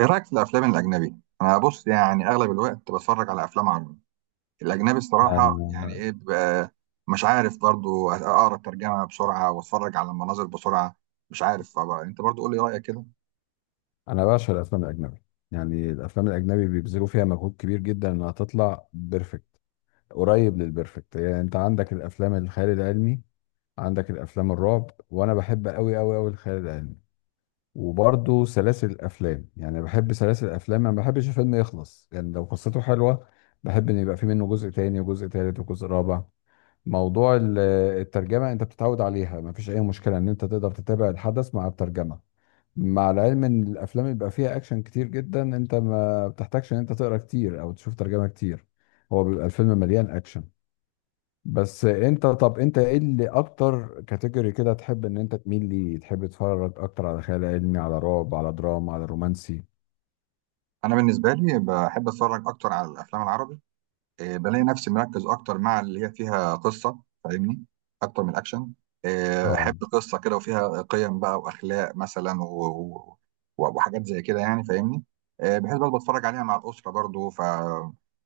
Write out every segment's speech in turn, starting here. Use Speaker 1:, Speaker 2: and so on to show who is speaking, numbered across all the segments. Speaker 1: ايه رايك في الافلام الاجنبي؟ انا بص، يعني اغلب الوقت بتفرج على افلام عربي. الاجنبي الصراحه يعني
Speaker 2: انا
Speaker 1: ايه، بيبقى مش عارف برضو اقرا الترجمه بسرعه واتفرج على المناظر بسرعه. مش عارف بقى. انت برضو قول لي رايك كده.
Speaker 2: انا بعشق الافلام الاجنبي. يعني الافلام الاجنبي بيبذلوا فيها مجهود كبير جدا انها تطلع بيرفكت، قريب للبرفكت. يعني انت عندك الافلام الخيال العلمي، عندك الافلام الرعب، وانا بحب قوي قوي قوي الخيال العلمي. وبرضه سلاسل الافلام، يعني بحب سلاسل الافلام، ما بحبش الفيلم يخلص، يعني لو قصته حلوه بحب ان يبقى في منه جزء تاني وجزء تالت وجزء رابع. موضوع الترجمه انت بتتعود عليها، ما فيش اي مشكله ان انت تقدر تتابع الحدث مع الترجمه. مع العلم ان الافلام اللي بيبقى فيها اكشن كتير جدا انت ما بتحتاجش ان انت تقرا كتير او تشوف ترجمه كتير، هو بيبقى الفيلم مليان اكشن. بس انت، طب انت ايه اللي اكتر كاتيجوري كده تحب ان انت تميل ليه؟ تحب تتفرج اكتر على خيال علمي، على رعب، على دراما، على رومانسي؟
Speaker 1: انا بالنسبه لي بحب اتفرج اكتر على الافلام العربي. آه، بلاقي نفسي مركز اكتر مع اللي هي فيها قصه، فاهمني؟ اكتر من الاكشن. آه،
Speaker 2: اه،
Speaker 1: احب قصه كده وفيها قيم بقى واخلاق مثلا وحاجات زي كده، يعني فاهمني. آه، بحيث برضه بتفرج عليها مع الاسره برضه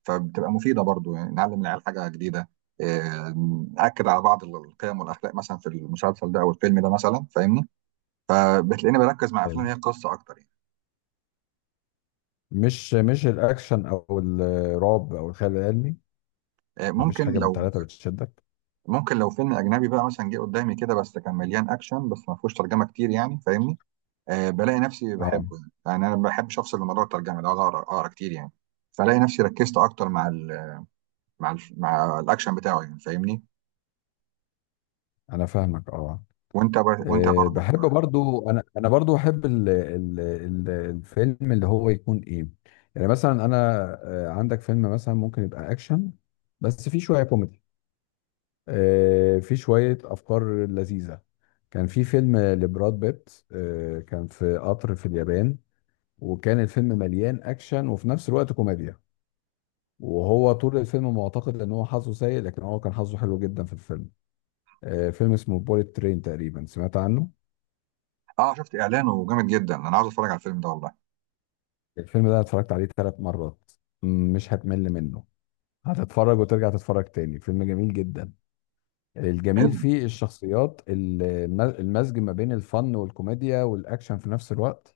Speaker 1: فبتبقى مفيده برضه، يعني نعلم العيال حاجه جديده. آه، ناكد على بعض القيم والاخلاق مثلا في المسلسل ده او الفيلم ده مثلا، فاهمني؟ آه، بتلاقيني بركز مع
Speaker 2: ايوه،
Speaker 1: افلام هي قصه اكتر يعني.
Speaker 2: مش الاكشن او الرعب او الخيال العلمي.
Speaker 1: آه،
Speaker 2: مفيش
Speaker 1: ممكن
Speaker 2: حاجه من
Speaker 1: لو
Speaker 2: الثلاثه بتشدك.
Speaker 1: ممكن لو فيلم اجنبي بقى مثلا جه قدامي كده، بس كان مليان اكشن بس ما فيهوش ترجمه كتير يعني، فاهمني؟ بلاقي نفسي
Speaker 2: اه،
Speaker 1: بحبه يعني انا ما بحبش افصل من موضوع الترجمه ده اقعد أقرأ كتير يعني. فلاقي نفسي ركزت اكتر مع الاكشن بتاعه يعني، فاهمني؟
Speaker 2: انا فاهمك، اه.
Speaker 1: وانت برضو.
Speaker 2: بحب برضو، انا برضو احب ال الفيلم اللي هو يكون ايه؟ يعني مثلا انا، عندك فيلم مثلا ممكن يبقى اكشن، بس فيه شويه كوميدي، فيه شويه افكار لذيذه. كان في فيلم لبراد بيت، كان في قطر في اليابان، وكان الفيلم مليان اكشن وفي نفس الوقت كوميديا، وهو طول الفيلم معتقد ان هو حظه سيء، لكن هو كان حظه حلو جدا في الفيلم. فيلم اسمه بوليت ترين، تقريبا سمعت عنه.
Speaker 1: اه، شفت اعلانه جامد جدا، انا عاوز اتفرج على الفيلم ده والله.
Speaker 2: الفيلم ده أنا اتفرجت عليه 3 مرات، مش هتمل منه، هتتفرج وترجع تتفرج تاني، فيلم جميل جدا. الجميل
Speaker 1: حلو.
Speaker 2: فيه الشخصيات، المزج ما بين الفن والكوميديا والاكشن في نفس الوقت.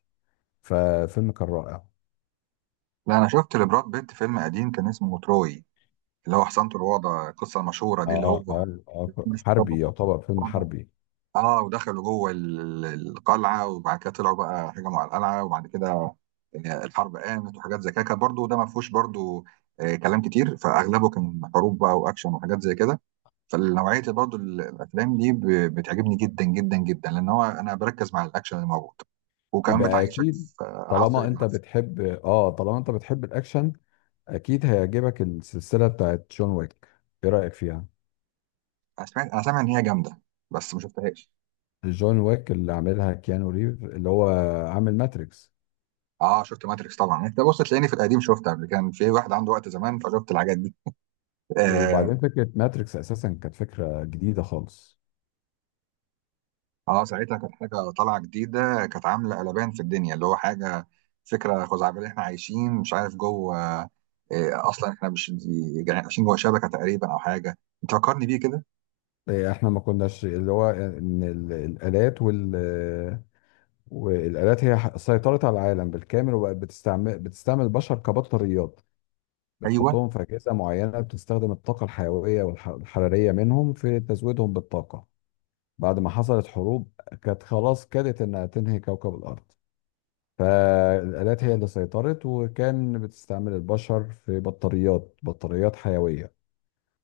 Speaker 2: ففيلم كان رائع.
Speaker 1: لا، انا شفت لبراد بيت فيلم قديم كان اسمه تروي. اللي هو حصنته الوضع، القصه المشهوره دي اللي هو
Speaker 2: اه اه اه،
Speaker 1: بيكون بيستخبى
Speaker 2: حربي،
Speaker 1: في حصنة
Speaker 2: يعتبر فيلم
Speaker 1: الوضع.
Speaker 2: حربي.
Speaker 1: اه، ودخلوا جوه القلعه وبعد كده طلعوا بقى هجموا على القلعه، وبعد كده الحرب قامت وحاجات زي كده، كان برضه ده ما فيهوش برضه كلام كتير، فاغلبه كان حروب بقى واكشن وحاجات زي كده. فالنوعيه برضه الافلام دي بتعجبني جدا جدا جدا، لان هو انا بركز مع الاكشن اللي موجود، وكمان
Speaker 2: يبقى
Speaker 1: بتعيشك
Speaker 2: اكيد،
Speaker 1: في عصر العسل.
Speaker 2: طالما انت بتحب الاكشن، اكيد هيعجبك السلسلة بتاعت جون ويك. ايه رأيك فيها؟
Speaker 1: انا سامع ان هي جامده، بس ما شفتهاش.
Speaker 2: جون ويك اللي عاملها كيانو ريف، اللي هو عامل ماتريكس.
Speaker 1: اه، شفت ماتريكس طبعا. انت بص، تلاقيني في القديم شفت قبل، كان في واحد عنده وقت زمان فشفت الحاجات دي آه،
Speaker 2: وبعدين فكرة ماتريكس أساسا كانت فكرة جديدة خالص.
Speaker 1: اه، ساعتها كانت حاجه طالعه جديده، كانت عامله قلبان في الدنيا، اللي هو حاجه فكره خزعبليه احنا عايشين مش عارف جوه اصلا احنا مش عايشين جوه شبكه تقريبا او حاجه. انت فكرني بيه كده.
Speaker 2: إيه، إحنا ما كناش اللي هو إن الآلات والآلات هي سيطرت على العالم بالكامل، وبقت بتستعمل البشر كبطاريات،
Speaker 1: ايوه.
Speaker 2: بتحطهم في أجهزة معينة بتستخدم الطاقة الحيوية والحرارية منهم في تزويدهم بالطاقة. بعد ما حصلت حروب كانت خلاص كادت إنها تنهي كوكب الأرض، فالآلات هي اللي سيطرت، وكان بتستعمل البشر في بطاريات، بطاريات حيوية.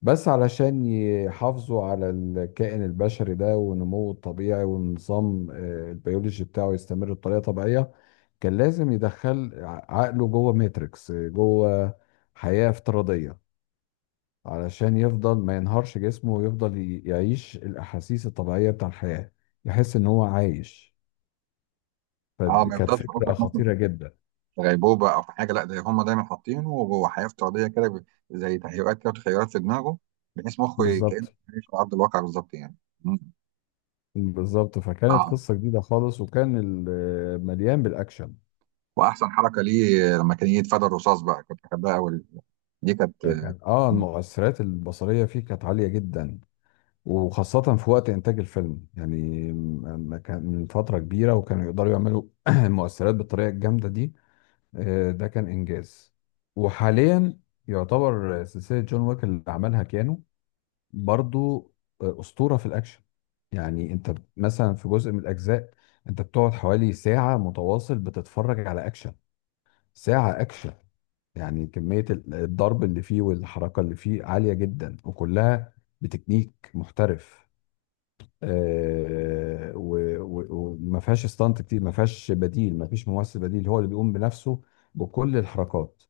Speaker 2: بس علشان يحافظوا على الكائن البشري ده ونموه الطبيعي والنظام البيولوجي بتاعه يستمر بطريقة طبيعية، كان لازم يدخل عقله جوه ماتريكس، جوه حياة افتراضية، علشان يفضل ما ينهارش جسمه ويفضل يعيش الأحاسيس الطبيعية بتاع الحياة، يحس إن هو عايش.
Speaker 1: اه، ما
Speaker 2: فكانت
Speaker 1: يفضلش
Speaker 2: فكرة
Speaker 1: قصدك مثلا
Speaker 2: خطيرة جدا.
Speaker 1: في غيبوبه او في حاجه؟ لا، ده هم دايما حاطينه وهو حياه افتراضيه كده، زي تهيؤات كده وتخيلات في دماغه، بحيث مخه كانه
Speaker 2: بالظبط.
Speaker 1: عايش على ارض الواقع بالظبط يعني. مم.
Speaker 2: بالظبط، فكانت
Speaker 1: اه،
Speaker 2: قصة جديدة خالص، وكان مليان بالأكشن.
Speaker 1: واحسن حركه ليه لما كان يتفادى الرصاص بقى، كنت بحبها قوي. دي كانت.
Speaker 2: كان المؤثرات البصريه فيه كانت عاليه جدا، وخاصه في وقت انتاج الفيلم يعني ما كان من فتره كبيره وكانوا يقدروا يعملوا المؤثرات بالطريقه الجامده دي. ده كان انجاز. وحاليا، يعتبر سلسله جون ويك اللي عملها كيانو برضو، اسطوره في الاكشن. يعني انت مثلا في جزء من الاجزاء، انت بتقعد حوالي ساعه متواصل بتتفرج على اكشن، ساعه اكشن. يعني كمية الضرب اللي فيه والحركة اللي فيه عالية جدا، وكلها بتكنيك محترف. وما فيهاش استانت كتير، ما فيهاش بديل، ما فيش ممثل بديل، هو اللي بيقوم بنفسه بكل الحركات.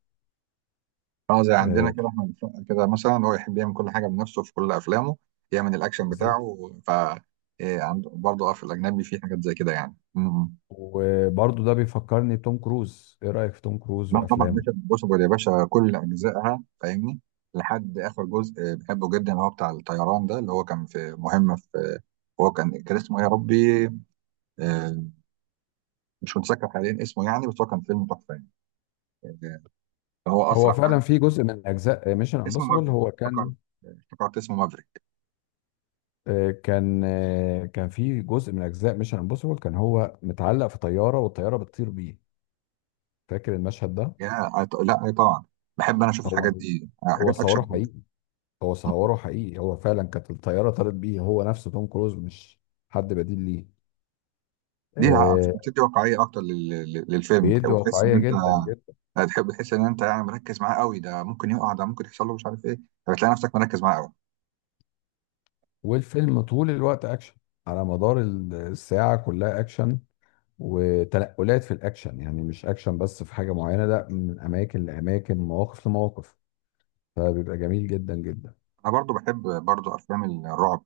Speaker 1: اه، زي عندنا
Speaker 2: آه،
Speaker 1: كده احمد السقا كده مثلا، هو يحب يعمل كل حاجه بنفسه في كل افلامه، يعمل الاكشن
Speaker 2: بالظبط.
Speaker 1: بتاعه إيه. عنده برضه اه في الاجنبي في حاجات زي كده يعني
Speaker 2: وبرضه ده بيفكرني بتوم كروز. ايه رأيك في توم كروز
Speaker 1: لا طبعا
Speaker 2: وافلامه؟
Speaker 1: باشا، بص يا باشا، كل اجزائها فاهمني. لحد اخر جزء آه، بحبه جدا، اللي هو بتاع الطيران ده، اللي هو كان في مهمه هو كان اسمه ايه يا ربي؟ آه، مش متذكر حاليا اسمه يعني، بس هو كان فيلم تحفه يعني. آه، هو
Speaker 2: هو
Speaker 1: اسرع
Speaker 2: فعلا
Speaker 1: حد.
Speaker 2: في جزء من اجزاء ميشن
Speaker 1: اسمه
Speaker 2: امبوسيبل،
Speaker 1: مافريك.
Speaker 2: هو
Speaker 1: افتكرت.
Speaker 2: كان
Speaker 1: افتكرت اسمه مافريك.
Speaker 2: آه، كان آه، كان في جزء من اجزاء ميشن امبوسيبل، كان هو متعلق في طيارة والطيارة بتطير بيه. فاكر المشهد ده؟
Speaker 1: لا، إيه طبعا. بحب انا اشوف
Speaker 2: هو
Speaker 1: الحاجات دي، آه،
Speaker 2: هو
Speaker 1: حاجات
Speaker 2: صوره
Speaker 1: اكشن كلها.
Speaker 2: حقيقي، هو صوره حقيقي، هو فعلا كانت الطياره طارت بيه، هو نفسه توم كروز مش حد بديل ليه.
Speaker 1: دي
Speaker 2: آه
Speaker 1: بتدي واقعيه اكتر للفيلم،
Speaker 2: بيد
Speaker 1: وتحس ان
Speaker 2: واقعيه
Speaker 1: انت
Speaker 2: جدا جدا.
Speaker 1: هتحب تحس ان انت يعني مركز معاه قوي. ده ممكن يقع، ده ممكن يحصل له، مش عارف ايه، فبتلاقي نفسك مركز معاه قوي.
Speaker 2: والفيلم طول الوقت اكشن، على مدار الساعه كلها اكشن، وتنقلات في الاكشن، يعني مش اكشن بس في حاجه معينه، لا، من اماكن لاماكن، مواقف لمواقف، فبيبقى جميل جدا جدا.
Speaker 1: انا برضو بحب برضو افلام الرعب،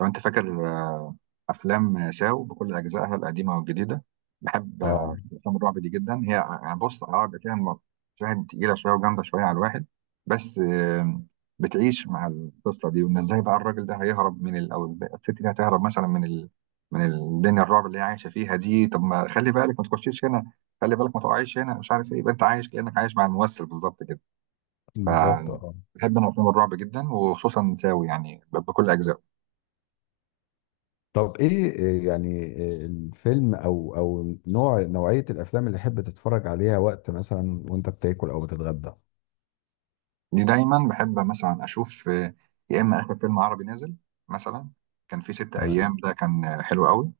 Speaker 1: لو انت فاكر. افلام ساو بكل اجزائها القديمه والجديده، بحب
Speaker 2: اه،
Speaker 1: افلام الرعب دي جدا. هي يعني بص عقد فيها مشاهد تقيله شويه وجامده شويه على الواحد. بس بتعيش مع القصه دي، وان ازاي بقى الراجل ده هيهرب من او الست دي هتهرب مثلا من الدنيا الرعب اللي هي عايشه فيها دي. طب ما خلي بالك ما تخشيش هنا، خلي بالك ما تقعيش هنا، مش عارف ايه، يبقى انت عايش كانك عايش مع الممثل بالظبط كده.
Speaker 2: بالظبط، اه.
Speaker 1: فبحب انا افلام الرعب جدا، وخصوصا ساوي يعني بكل اجزائه.
Speaker 2: طب ايه، إيه الفيلم او نوعية الافلام اللي تحب تتفرج عليها وقت مثلا وانت بتاكل او بتتغدى؟
Speaker 1: دي دايما بحب مثلا اشوف يا اما اخر فيلم عربي نازل مثلا. كان في ست ايام
Speaker 2: تمام.
Speaker 1: ده كان حلو قوي.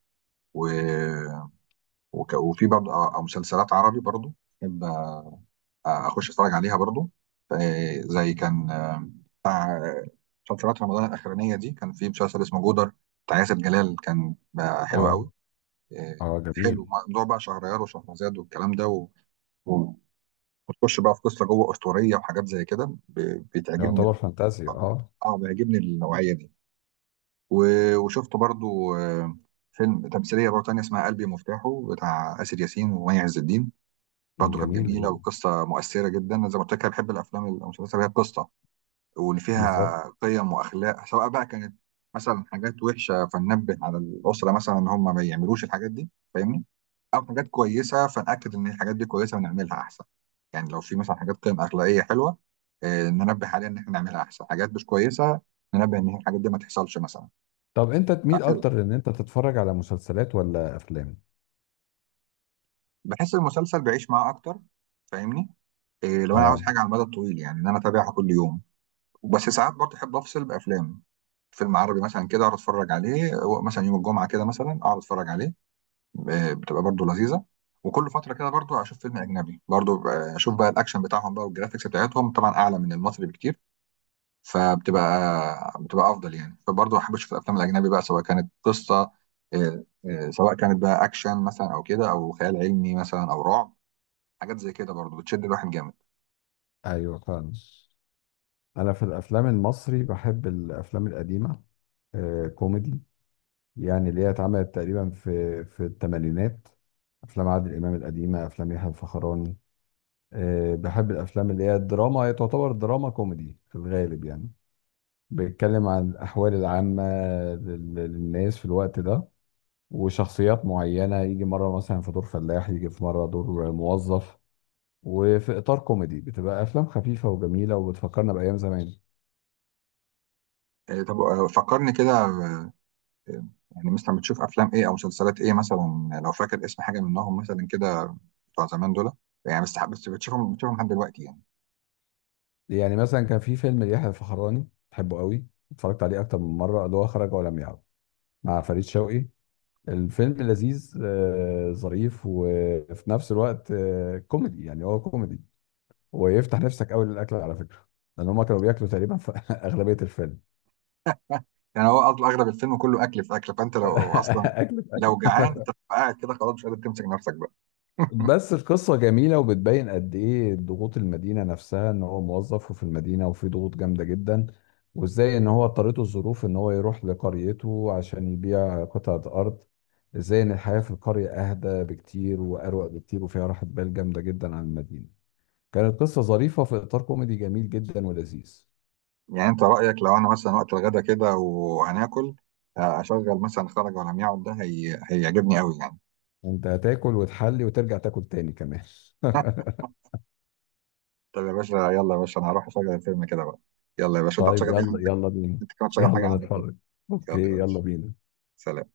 Speaker 1: و... وفي برضه او مسلسلات عربي برضه بحب اخش اتفرج عليها برضه. ف- زي كان مسلسلات رمضان الاخرانيه دي كان في مسلسل اسمه جودر بتاع ياسر جلال، كان بقى حلو
Speaker 2: اه،
Speaker 1: قوي. آه،
Speaker 2: اه، جميل،
Speaker 1: حلو موضوع بقى شهريار وشهرزاد والكلام ده، و... وتخش بقى في قصه جوه اسطوريه وحاجات زي كده، بتعجبني
Speaker 2: يعتبر فانتازيا، اه،
Speaker 1: اه، بيعجبني النوعيه دي. وشفت برضو فيلم تمثيليه برضو تانية اسمها قلبي مفتاحه بتاع آسر ياسين ومي عز الدين، برضو كانت
Speaker 2: جميلة
Speaker 1: جميله
Speaker 2: جدا،
Speaker 1: وقصه مؤثره جدا. أنا زي ما قلت لك، أنا بحب الافلام المسلسلات اللي هي قصه، واللي
Speaker 2: بالظبط.
Speaker 1: فيها قيم واخلاق، سواء بقى كانت مثلا حاجات وحشه فننبه على الاسره مثلا ان هم ما يعملوش الحاجات دي، فاهمني؟ او حاجات كويسه فنأكد ان الحاجات دي كويسه ونعملها احسن. يعني لو في مثلا حاجات قيم اخلاقيه حلوه ننبه عليها ان احنا نعملها احسن. حاجات مش كويسه ننبه ان الحاجات دي ما تحصلش مثلا.
Speaker 2: طب انت تميل
Speaker 1: فحلو.
Speaker 2: اكتر ان انت تتفرج على مسلسلات ولا افلام؟
Speaker 1: بحس المسلسل بعيش معاه اكتر، فاهمني؟ إيه، لو انا عاوز
Speaker 2: اه،
Speaker 1: حاجه على المدى الطويل يعني، ان انا اتابعها كل يوم. وبس ساعات برضه احب افصل بافلام، فيلم عربي مثلا كده اقعد اتفرج عليه مثلا يوم الجمعه كده مثلا اقعد اتفرج عليه. آه، بتبقى برضو لذيذه. وكل فتره كده برضو اشوف فيلم اجنبي برضو اشوف بقى الاكشن بتاعهم بقى، والجرافيكس بتاعتهم طبعا اعلى من المصري بكتير، فبتبقى افضل يعني. فبرضو احب اشوف الافلام الاجنبي بقى، سواء كانت قصه آه، سواء كانت بقى اكشن مثلا او كده، او خيال علمي مثلا او رعب، حاجات زي كده برضو بتشد الواحد جامد.
Speaker 2: ايوه، فعلا. انا في الافلام المصري بحب الافلام القديمة، كوميدي، يعني اللي هي اتعملت تقريبا في الثمانينات، افلام عادل امام القديمة، افلام يحيى الفخراني. بحب الافلام اللي هي الدراما، هي تعتبر دراما كوميدي في الغالب يعني، بيتكلم عن الاحوال العامه للناس في الوقت ده، وشخصيات معينه، يجي مره مثلا في دور فلاح، يجي في مره دور موظف، وفي اطار كوميدي، بتبقى افلام خفيفه وجميله وبتفكرنا بايام زمان.
Speaker 1: آه، طب فكرني كده يعني مثلا بتشوف افلام ايه او مسلسلات ايه مثلا، لو فاكر اسم حاجه منهم مثلا كده، بتوع زمان دول يعني، بس بتشوفهم بتشوفهم لحد دلوقتي يعني.
Speaker 2: يعني مثلا كان في فيلم ليحيى الفخراني بحبه قوي، اتفرجت عليه اكتر من مره، اللي هو خرج ولم يعد، مع فريد شوقي. الفيلم لذيذ، ظريف، وفي نفس الوقت كوميدي، يعني هو كوميدي ويفتح نفسك قوي للاكل على فكره، لان هم كانوا بياكلوا تقريبا في اغلبيه الفيلم.
Speaker 1: يعني هو اغلب الفيلم كله اكل في اكل، فانت لو اصلا
Speaker 2: اكل في
Speaker 1: لو جعان انت
Speaker 2: اكل.
Speaker 1: بتبقى قاعد كده خلاص مش قادر تمسك نفسك بقى.
Speaker 2: بس القصه جميله، وبتبين قد ايه ضغوط المدينه نفسها، ان هو موظف وفي المدينه، وفي ضغوط جامده جدا، وازاي ان هو اضطرته الظروف ان هو يروح لقريته عشان يبيع قطعه ارض، ازاي ان الحياه في القريه اهدى بكتير واروق بكتير، وفيها راحه بال جامده جدا عن المدينه. كانت قصه ظريفه في اطار كوميدي جميل جدا ولذيذ.
Speaker 1: يعني انت رايك لو انا مثلا وقت الغدا كده وهناكل، آه، اشغل مثلا خرج ولم يعد ده، هيعجبني قوي يعني.
Speaker 2: انت هتاكل وتحلي وترجع تاكل تاني كمان.
Speaker 1: طب يا باشا، يلا يا باشا، انا هروح اشغل الفيلم كده بقى. يلا يا باشا، انت
Speaker 2: طيب،
Speaker 1: هتشغل ايه
Speaker 2: يلا
Speaker 1: عندك؟
Speaker 2: يلا بينا،
Speaker 1: انت كمان تشغل حاجه
Speaker 2: يلا
Speaker 1: عندك بقى.
Speaker 2: نتفرج.
Speaker 1: يلا يا
Speaker 2: اوكي، يلا
Speaker 1: باشا.
Speaker 2: بينا.
Speaker 1: سلام.